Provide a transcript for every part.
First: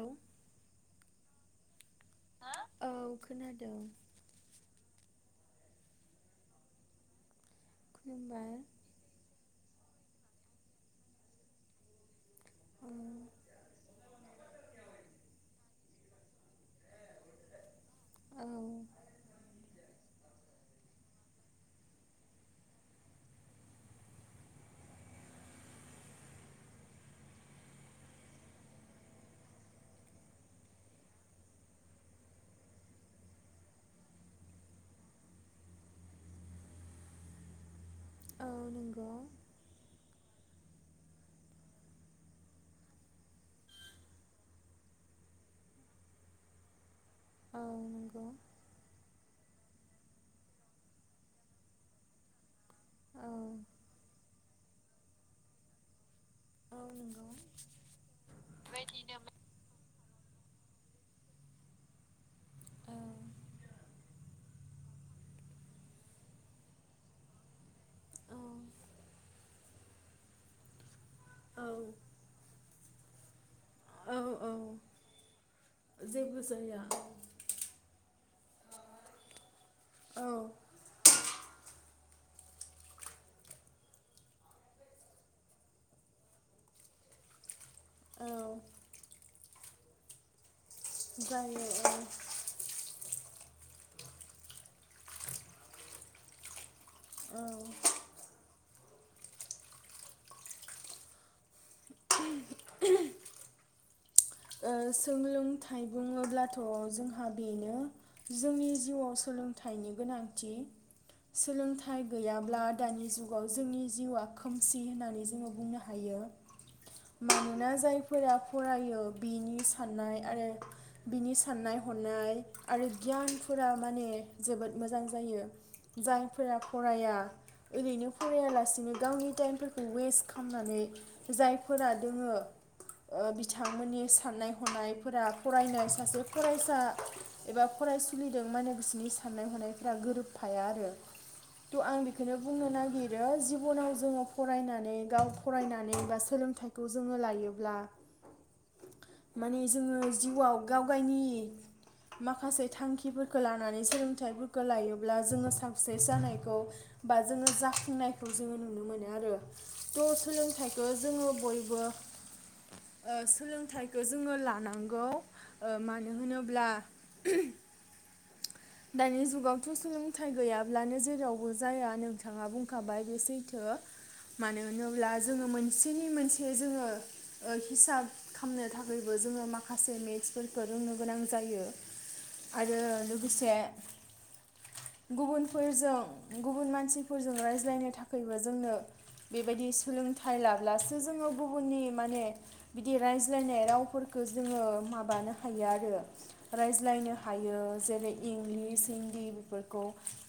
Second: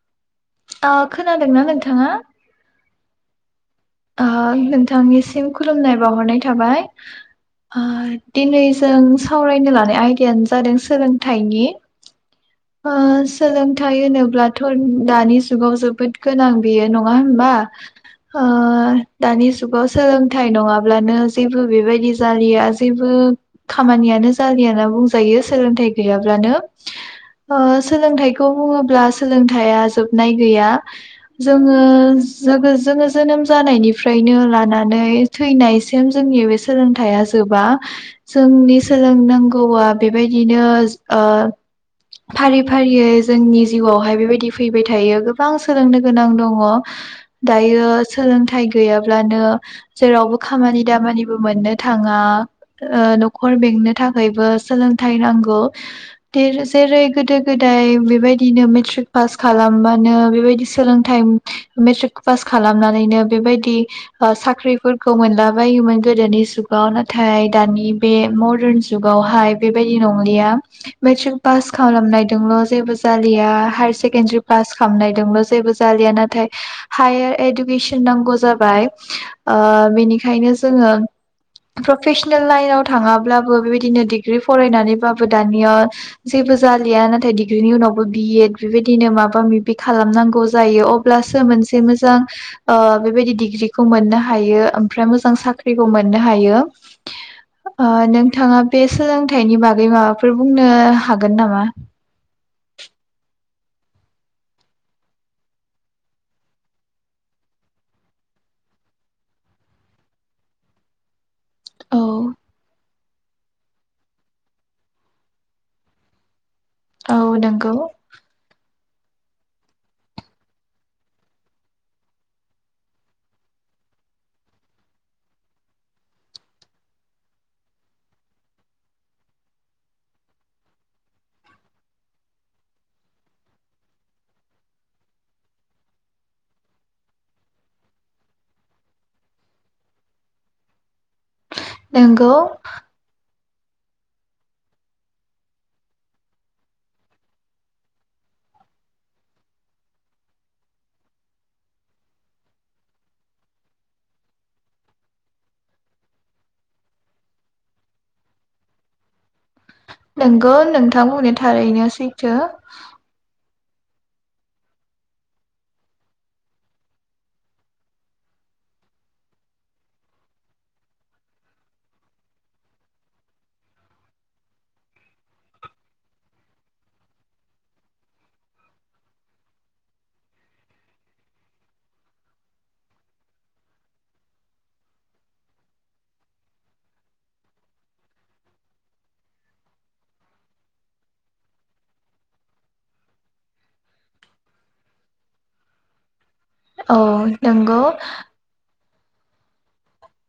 औ। ओ खोनादोंना नोंथाङा? औ खोनादों। ओ नोंथांनिसिम खुलुमनाय बावहरनाय थाबाय। ओ खुलुमबाय दिनै जों सावरायनो ला बे आयदायानो जादों सोलोंथाइनि औ ओ सोलोंथाइ होनोब्लाथ' दानि जुगाव जोबोद गोनां बेयो नङा होमबा? ओ औ दानि जुगाव सोलोंथाइ नङाब्लानो जेबो बेबायदि जालिया जेबो खामानियानो जालिया ओनना बुंजायो सोलोंथाइ गैयाब्लानो ओ सोलोंथाइखौ बुङोब्ला सोलोंथाइआ जोबनाय गैया जोङो जोगो जोनोम जानायनिफ्रायनो लानानै थैनायसिम जोंनि बे सोलोंथाइया जोबा। औ जोंनि नंगौ सोलोंनांगौआ बेबायदिनो ओ फारि फारियै जोंनि जिउआवहाय बेबायदि फैबाय थायो गोबां सोलोंनो गोनां दङ औ दायो नंगौ सोलोंथाइ गैयाब्ला नो जेरावबो खामानि दामानिबो मोननो थाङा ओ औ नखर बेंनो थाखायबो सोलोंथाइ नांगौ औ जेरै नंगौ गोदो गोदाय बेबायदिनो मेट्रिक पास खालामबानो बेदि सोलोंथाइ मेट्रिक पास खालाम औ लामनानैनो बेबायदि साख्रिफोरखौ मोनलाबायोमोन गोदोनि जुगाव नाथाय दानि बे मदारन जुगावहाय बेबायदि नंलिया मेट्रिक पास औ खालामनायदोंल जेबो जालिया हायर से औ केनद्रि औ पास खालामनायदोंबो जेबो जालिया जेबो नाथाय जाया हायार एदु नांगौ जाबाय ओ औ बेनिखायनो जोङो प्रफेशनेल लाइनाव थाङाब्लाबो बेबायदिनो डिग्रि फरायनानैबाबो दानिया जेबो जालिया नाथाय डिग्रिनि उनावबो बि औ एद बेबायदिनो माबा माबि खालामनांगौ जायो अ ब्लासो जायो मोनसे औ मोजां ओ बेबायदि डिग्रिखौ मोननो हायो ओमफ्राय मोजां साख्रिखौ मोननो हायो औ ओ नोंथाङा बे सोलोंथाइनि बागै माबाफोर बुंनो हागोन नामा? ओ सोलोंथाइ बुङोब्लाथ' जोंहा बेनो जोंनि जिउआव सोलोंथाइनि गोनांथि औ सोलोंथाइ गैयाब्ला दानि जुग जुगाव जोंनि जिउआ खोमसि होननानै जोङो बुंनो हायो। औ मानोना नंगौ जायफोरा फरायो बिनि साननाय आरो बिनि साननाय हनाय आरो गियानफोरा माने जोबोद मोजां जायो जायफोरा फराया ओरैनो फरायालासिनो गावनि टाइमफोरखौ वेस्ट खामनानै जायफोरा दोङो ओ बिथांमोननि साननाय हनायफोरा फरायनाय सासे फरायसा एबा फरायसुलिदों माने बिसिनि साननाय हनायफोरा गोरोबफाया आरो थ' आं नंगौ बेखौनो बुंनो नागिरो जि गुबुनाव जोङो फरायनानै गाव फरायनानै बा सोलोंथाइखौ जोङो लायोब्ला माने जोङो जिउआव गावगायनि माखासे थांखिफोरखौ लानानै सोलोंथाइफोरखौ लायोब्ला जोङो साक्सेस जानायखौ बा जोङो जाफुंनायखौ जोङो नुनो मोनो आरो थ' नोंगौ सोलोंथाइखौ नोंथां जोङो बुंनाया बयबो थारैनो सैथो ओ सोलोंथाइखौ जोङो लानांगौ ओ मानो होनोब्ला दानि जुगावथ सोलोंथाइ गैयाब्लानो जेरावबो जाया नोंथाङा बुंखाबाय बे सैथो मानो होनोब्ला जोङो मोनसेनि मोनसे जोङो ओ हिसाब खामनो थाखैबो जोङो माखासे मेटसफोरखौ रोंनो गोनां जायो आरो लोगोसे गुबुनफोरजों गुबुन मानसिफोरजों रायज्लायनो थाखैबो जोंनो बेबायदि सोलोंथाइ लाब्लासो जोङो गुबुननि माने बिद दि रायज्लायनाय रावफोरखौ जोङो माबानो हायो आरो औ रायज्लायनो हायो नंगौ जेरै इंलिस हिन्दी बेफोरखौ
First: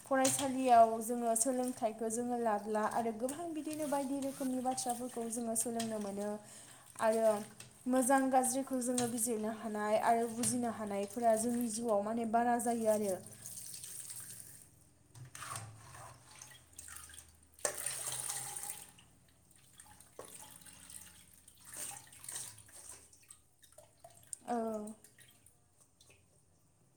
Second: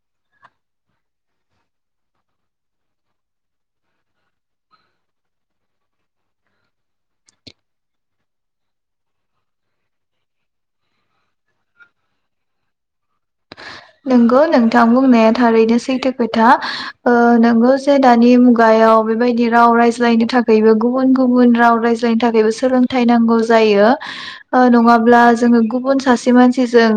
फरायसालियाव जोङो सोलोंथाइखौ जोङो लाब्ला आरो गोबां बिदिनो बायदि रोखोमनि बाथ्राफोरखौ जोङो सोलोंनो मोनो आरो मोजां गाज्रिखौ जोङो बिजिरनो हानाय आरो बुजिनो हानायफोरा जोंनि जिउआव माने बारा जायो आरो नंगौ नोंथां बुंनाया थारैनो सैथो खोथा ओ नोंगौ जे दानि मुगायाव बेबायदि राव रायज्लायनो थाखायबो गुबुन गुबुन राव रायज्लायनो थाखायबो सोलोंथायाइ नांगौ जायो ओ औ नङाब्ला जोङो गुब गुबुन सासे मानसिजों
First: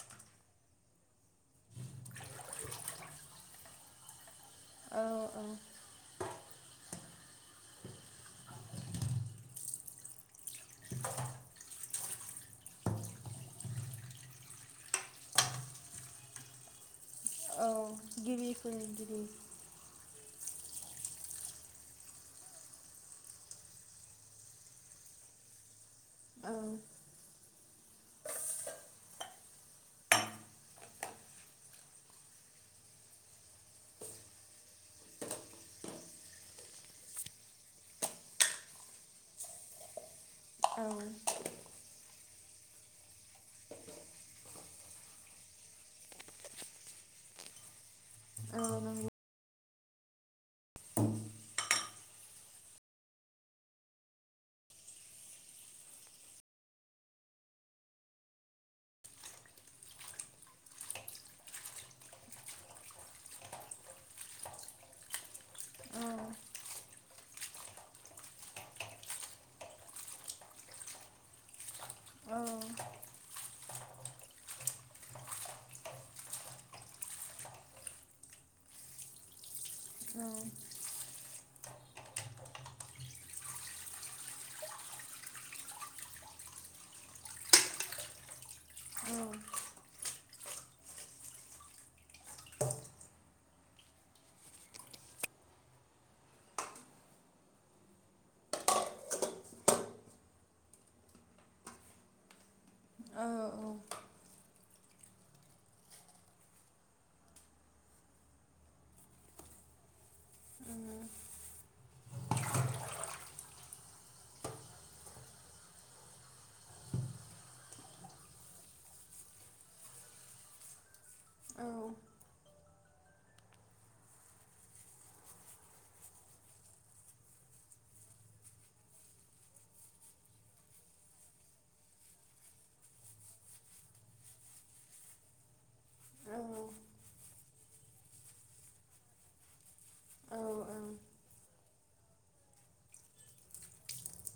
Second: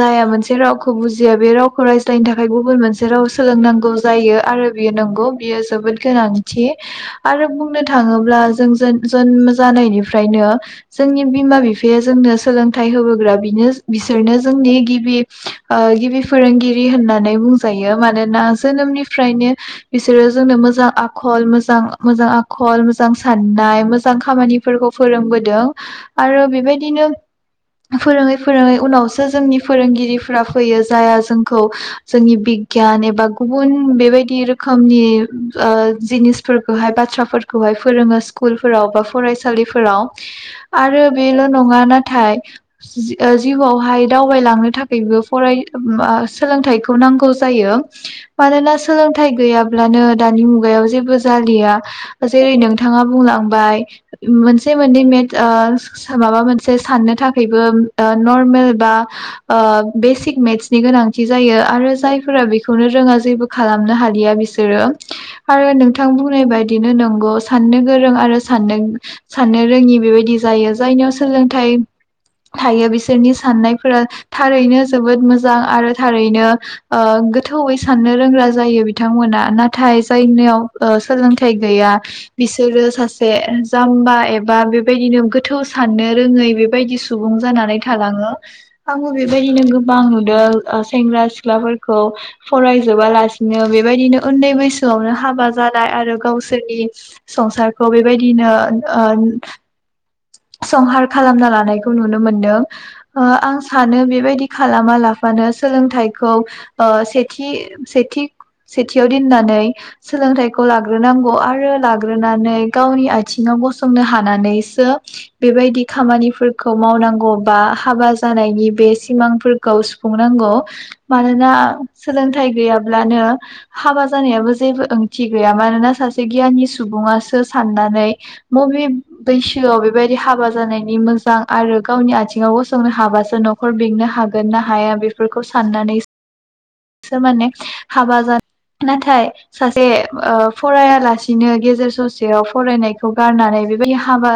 जाया मोनसे रावखौ बुजि जिया बे रावखौ रायज्लायनो थाखाय गुबुन मोनसे राव सोलोंनांगौ जायो आरो बेयो औ नंगौ बियो जोबोद गोनांथि आरो बुंनो थाङोब्ला जों जोन जोनोम जानायनिफ्रायनो जोंनि बिमा बिफाया जोंनो सोलोंथाइ होबोग्रा बिनो बिसोरनो जोंनि गिबि ओ गि बि फोरोंगिरि होननानै बुं औ जायो मानोना गिबि फोरोंगिरि जोनोमनिफ्रायनो बिसोरो जोंनो मोजां आखल मोजां मोजां आखल मोजां साननाय मोजां खामानिफोरखौ फोरोंबोदों आरो औ बेबायदिनो फोरोङै फोरोङै उनावसो जोंनि फोरोंगिरिफ्रा फैयो। जाया जोंखौ जोंनि बिगियान एबा गुबुन बेबायदि रोखोमनि ओ जिनिसफोरखौहाय बाथ्राफोरखौहाय फोरोङो स्कुलफोराव बा फरायसालिफोराव। औ आरो बेल' नङा नाथाय जि ओ जिउआवहाय दावबायलांनो थाखायबो फराय बा सोलोंथाइखौ नांगौ जायो। औ मानोना नंगौ सोलोंथाइ गैयाब ब्लानो दानि मुगायाव जेबो जालिया जेरै नोंथांङा बुंलांबाय मोनसे मोननै मेथो ओ माबा मोनसे साननो थाखायबो ओ‌ नरमेल बा ओ बेसिक मेथ्स नि गोनांथि जायो आरो जायफोरा बेखौनो रोंङा जेबो खालामनो हालिया बिसोरो आरो नोंथां बुंनाय बायदिनो नंगौ साननो गोरों आरो साननो साननो रोंङि बेबायदि जायो जायनियाव सोलोंथाइ औ थायो बिसोरनि साननाय [unintelligible] थारैनो जोबोद मोज जां आरो थारैनो ओ गोथौैयै साननो रोंग्रा जायो बिथांमोना नाथ थाय औ जायनियाव ओ सोलों फिथाय गैया बिसोरो सासे जाम्बा एबा बेबायदिनो गोथौ साननो रोङै बेबायदि सुबुं जानानै थालांङो। आंबो बेबायदिनो गोबां [unintelligible] ओ‌ सेंग्रा सिख्लाफोरखौ फरायजोबालासिनो बेबायदिनो उन्दै बैसोआवनो हाबा जानाय आरो गावसोरनि संसारखौ बेबायदिनो ओ संहार खालामना लानायखौ नुनो मोनदों। ओ औ आं सानो बेबायदि खालाम मालाब बानो सोलोंथाइखौ ओ सेथि सेथि सेथियाव दोननानै सोलोंथाइखौ लाग्रोनांगौ आरो लाग्रोनानै गावनि आथिंङाव गसंनो हानानैसो बेबायदि खामानिफोरखौ मावनांगौ बा हाबा जानायनि बे सिमांफोरखौ सुंनांगौ मानोना औ सोलोंथाइ गैयाब ब्लानो हाबा जानायाबो जेबो ओंथि गैया मानोना सासे गियानि सुबुंङासो साननानै बबे बैसोआव बेबायदि हाबा जानायनि मोजां आरो गावनि आथिंङाव गसंनो हाबासो न'खर बेंनो हागोन ना हाया बेफोरखौ साननानै सो माने हाबा जानाय नाथाय सासे ओ फरायालासिनो गेजेर ससेयाव फरायनायखौ गारनानै बेबायदि हाबा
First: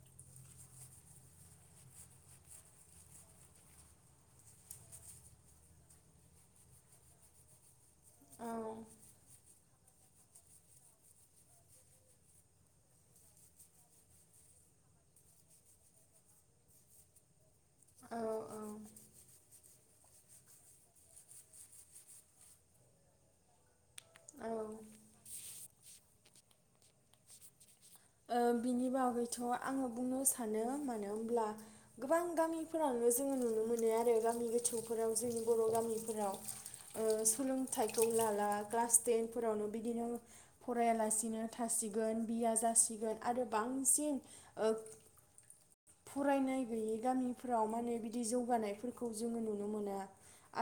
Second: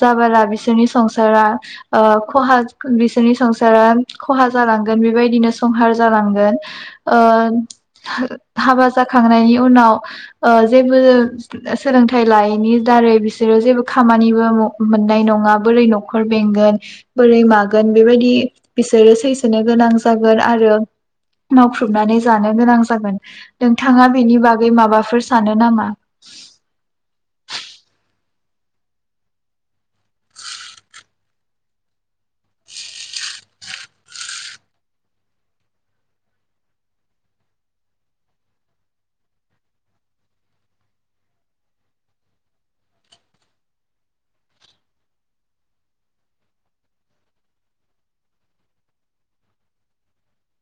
जाबोला बिसोरनि संसारा ओ खहा बिसोरनि संसारा खहा जालांगोन बेबायदिनो संहार जालांगोन ओ हो हाबा जाखांनायनि उनाव ओ जेबो सोलोंथाइ लायैनि दारै बिसोरो जेबो खामानिबो म मोननाय नंङा बोरै न'खर बेंगोन बोरै माग गोन औ बेबायदि बिसोरो सैसो गोनां जागोन आरो मावख्रुबनानै जानो गोनां जागोन नों थाङा बेनि औ बागै माबाफोर सानो नामा? [inaudible] ओ बिनि बागैथ आङो बुंनो सानो मानो होनोमब्ला गोबां गामिफोरावनो जोंङो नुनो मोनो आरो गामि गोथौफोराव जोंनि बर'गामिफोराव ओ सोलोंथाइखौ लाला क्लास टेन फोरावनो बिदिनो फरायालासिनो थासिगोन बिया जासि गोन आरो बांसिन ओ फरायनाय गैयै गामिफ्राव माने बिदि जौगानायफोरखौ जोंङो नुनो मोना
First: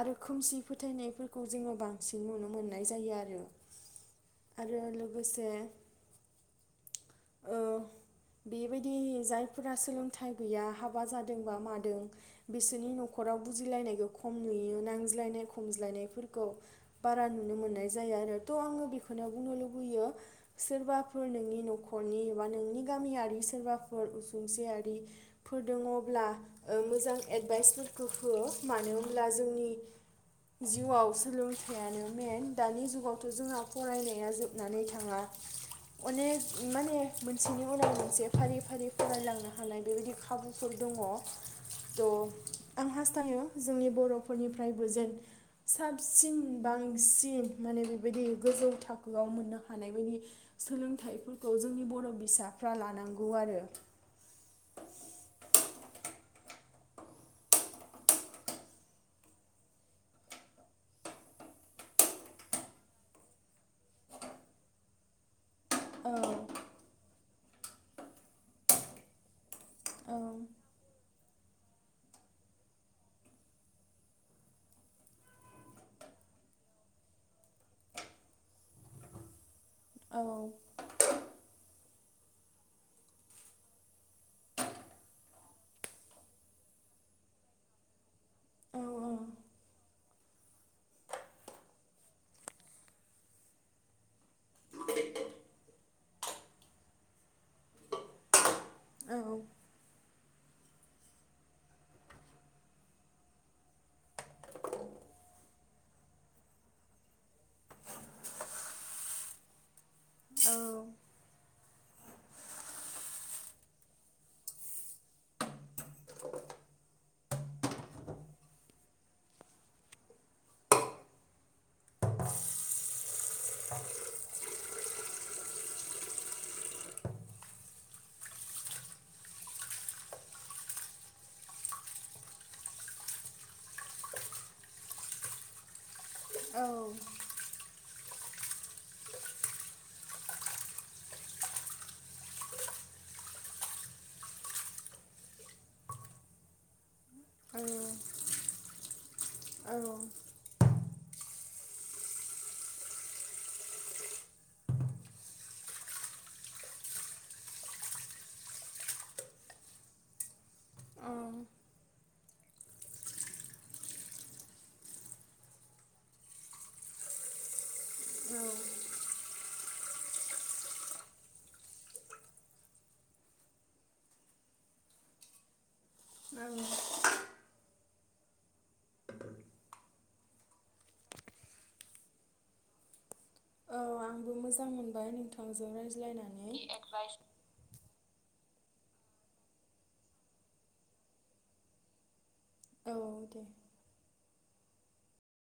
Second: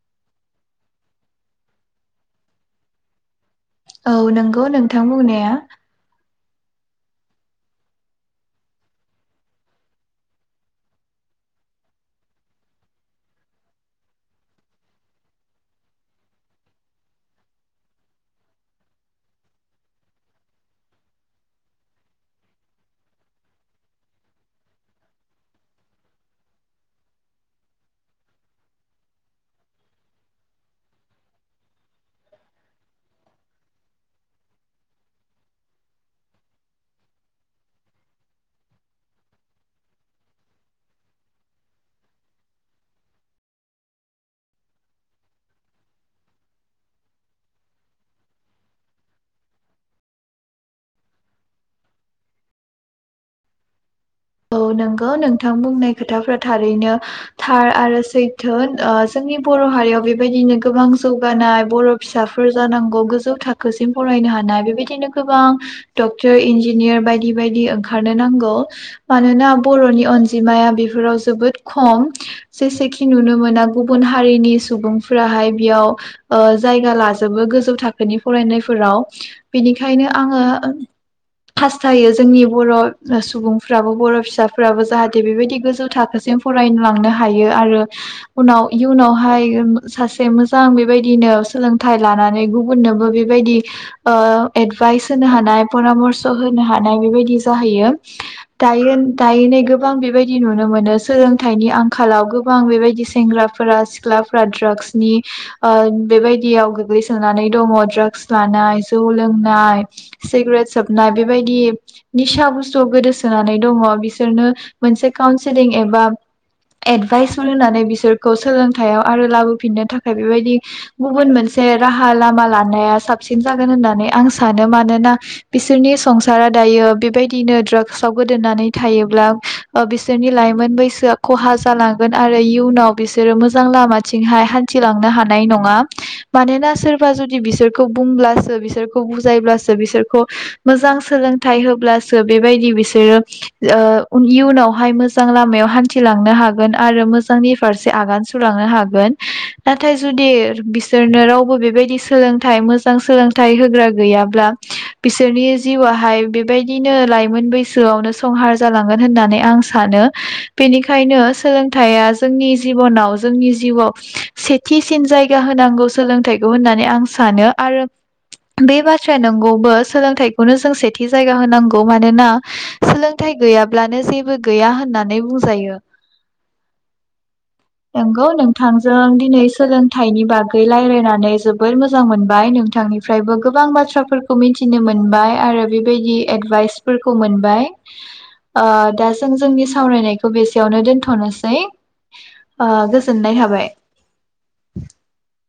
आरो खोमसि फोथायनायफोरखौ जोंङो बांसिन नुनो मोननाय जायो आरो। औ नंगौ आरो नोंथां बुंनाया। लोगोसे ओ बेबायदि जायफोरा सोलोंथाइ गैया हाबा जादोंबा मादों बिसोरनि न'खराव बुजिलायनायखो खम नुयो नांज्लायनाय खमज्लायनायफोरखौ बारा नुनो मोननाय जायो आरो थ आंङो बेखौनो बुंनो लुबैयो सोरबाफोर नोंनि न'खर नखरनि एबा नोंनि गामियारि सोरबाफोर उसुंसेयारिफोर दङब्ला मोजां एडभाइसफोरखौ हो मानो होनब्ला जोंनि जिउआव सोलोंथाइयानो मेन दानि जुगावथ जोंहा फरायनाया जोबनानै थाङा अनेक माने मोनसेनि उनाव मोनसे फारि फारि फरायलांनो हानाय बेबायदि खाबुफोर दङ थ आं हास्थायो जोंनि बर'फोरनिफ्रायबो जेन साबसिन बांसिन माने बेबायदि गोजौ थाखोआव मोननो हानाय बायदि सोलोंथाइफोर खौ जोंनि बर' बिसाफ्रा लानांगौ आरो। औ नंगौ नोंथां बुंनाय खोथाफ्रा थारैनो थार आरो सैथो ओ जोंनि बर' हारियाव बेबायदिनो गोबां जौगानाय बर' फिसाफोर जानांगौ गोजौ थाखोसिम फरायनो हानाय बेबायदिनो गोबां औ डक्टर इन्जिनियार बायदि बायदि ओंखारनो नांगौ। मानोना बर'नि अनजिमाया बेफोराव जोबोद खम जेसेखि नुनो मोना गुबुन हारिनि सुबुंफोराहाय बेयाव ओ जायगा लाजोबो गोजौ थाखोनि फरायनायफोराव बेनिखायनो औ आङो जायो जोंनि बर' सुबुं फ्राबो बर' फिसाफ्राबो जाहाथे बेबायदि गोजौ थाखोसिम फरायलांनो हायो आरो उनाव औ इयुनावहाय सासे से मोजां बेबायदिनो सोलोंथाइ लानानै गुबुननोबो बेबायदि ओ एडभाइस होनो हानाय परामर्स होनो हानाय बेबायदि जाहैयो। दायो दाय नै गोबां बेबायदि बिदि नुनो मोनो सोलोंथाइनि आंखालाव गोबां बेबायदि सेंग्राफोरा सिख्लाफोरा ड्राग्सनि ओ बेबायदियाव गोग्लैसोनानै दङ ड्रागस लानाय जौ लोंनाय। सिग्रेट औ सोबनाय बेबायदि निसा बुसतुआव गोदोस सोनानै दङ बिसोरनो मोनसे कावनसिलिं एबा एडभाइस होननानै बिसोरखौ सोलोंथायाव आरो लाबोफिननो थाखाय बेबायदि गुबन मोनसे राहा लामा लानाया साब सिन जागोन होननानै आं सानो मानोना बिसोरनि संसारा दायो बेबायदिनो द्रागस साव गोदोनानै थायोब्ला ओ बिसोरनि लाइमोन बैसोआ खहा जालांगोन आरो इयुनाव बिसोरो मोजां लामाथिंहाय हान्थिलांनो हानाय नङा। औ मानोना सोरबा जुदि बिसोर खौ बुंब्लासो बिसोरखौ बुजायब्लासो बिसोरखौ मोजां सोलोंथाइ होब्लासो बेबायदि बि सोरो ओ उनिउनावहाय मोजां लामायाव हान्थिलांनो होगोन आरो मो [unintelligible] औ फारसे आगान सुरलांनो हा गोन औ औ नाथाय जुदि बिस सोरनो रावबो बेबायदि सोलोंथाइ मोजां सोलोंथाइ होग्रा गैयाब्ला बिसोरनि जिउआहाय बेबायदिनो लाइमोन बै सोआवनो संहार जालांगोन होननानै आं सानो। बेनिखायनो सोलोंथाइया जोंनि जिबनाव जोंनि जिउआव सेथिसिन जायगा होनांगौ सोलोंथाइखौ होननानै आं सानो आरो बे आं बाथ्रा नं [unintelligible] सोलोंथाइखौनो जों सेथि जायगा होनांगौ मानोना सोलोंथाइ गैयाब्लानो जेबो गैया होननानै बुंजायो। [unintelligible] नंगौ नोंथांजों दिनै सोलोंथाइनि बागै रायलायनानै जोबोर मोजां मोनबाय नोंथांनि फ्रायबो गोबां औ आंबो बाथ्राफोरखौ मोजां मिथिनो मोनबाय आरो नोंथांजों बेबायदि रायज्लायनानै एडभाइसफोरखौ बाय ओ दा जों जोंनि सावरायनायखौ बेसेयावनो दोनथनोसै ओ औ दे गोसो [unintelligible]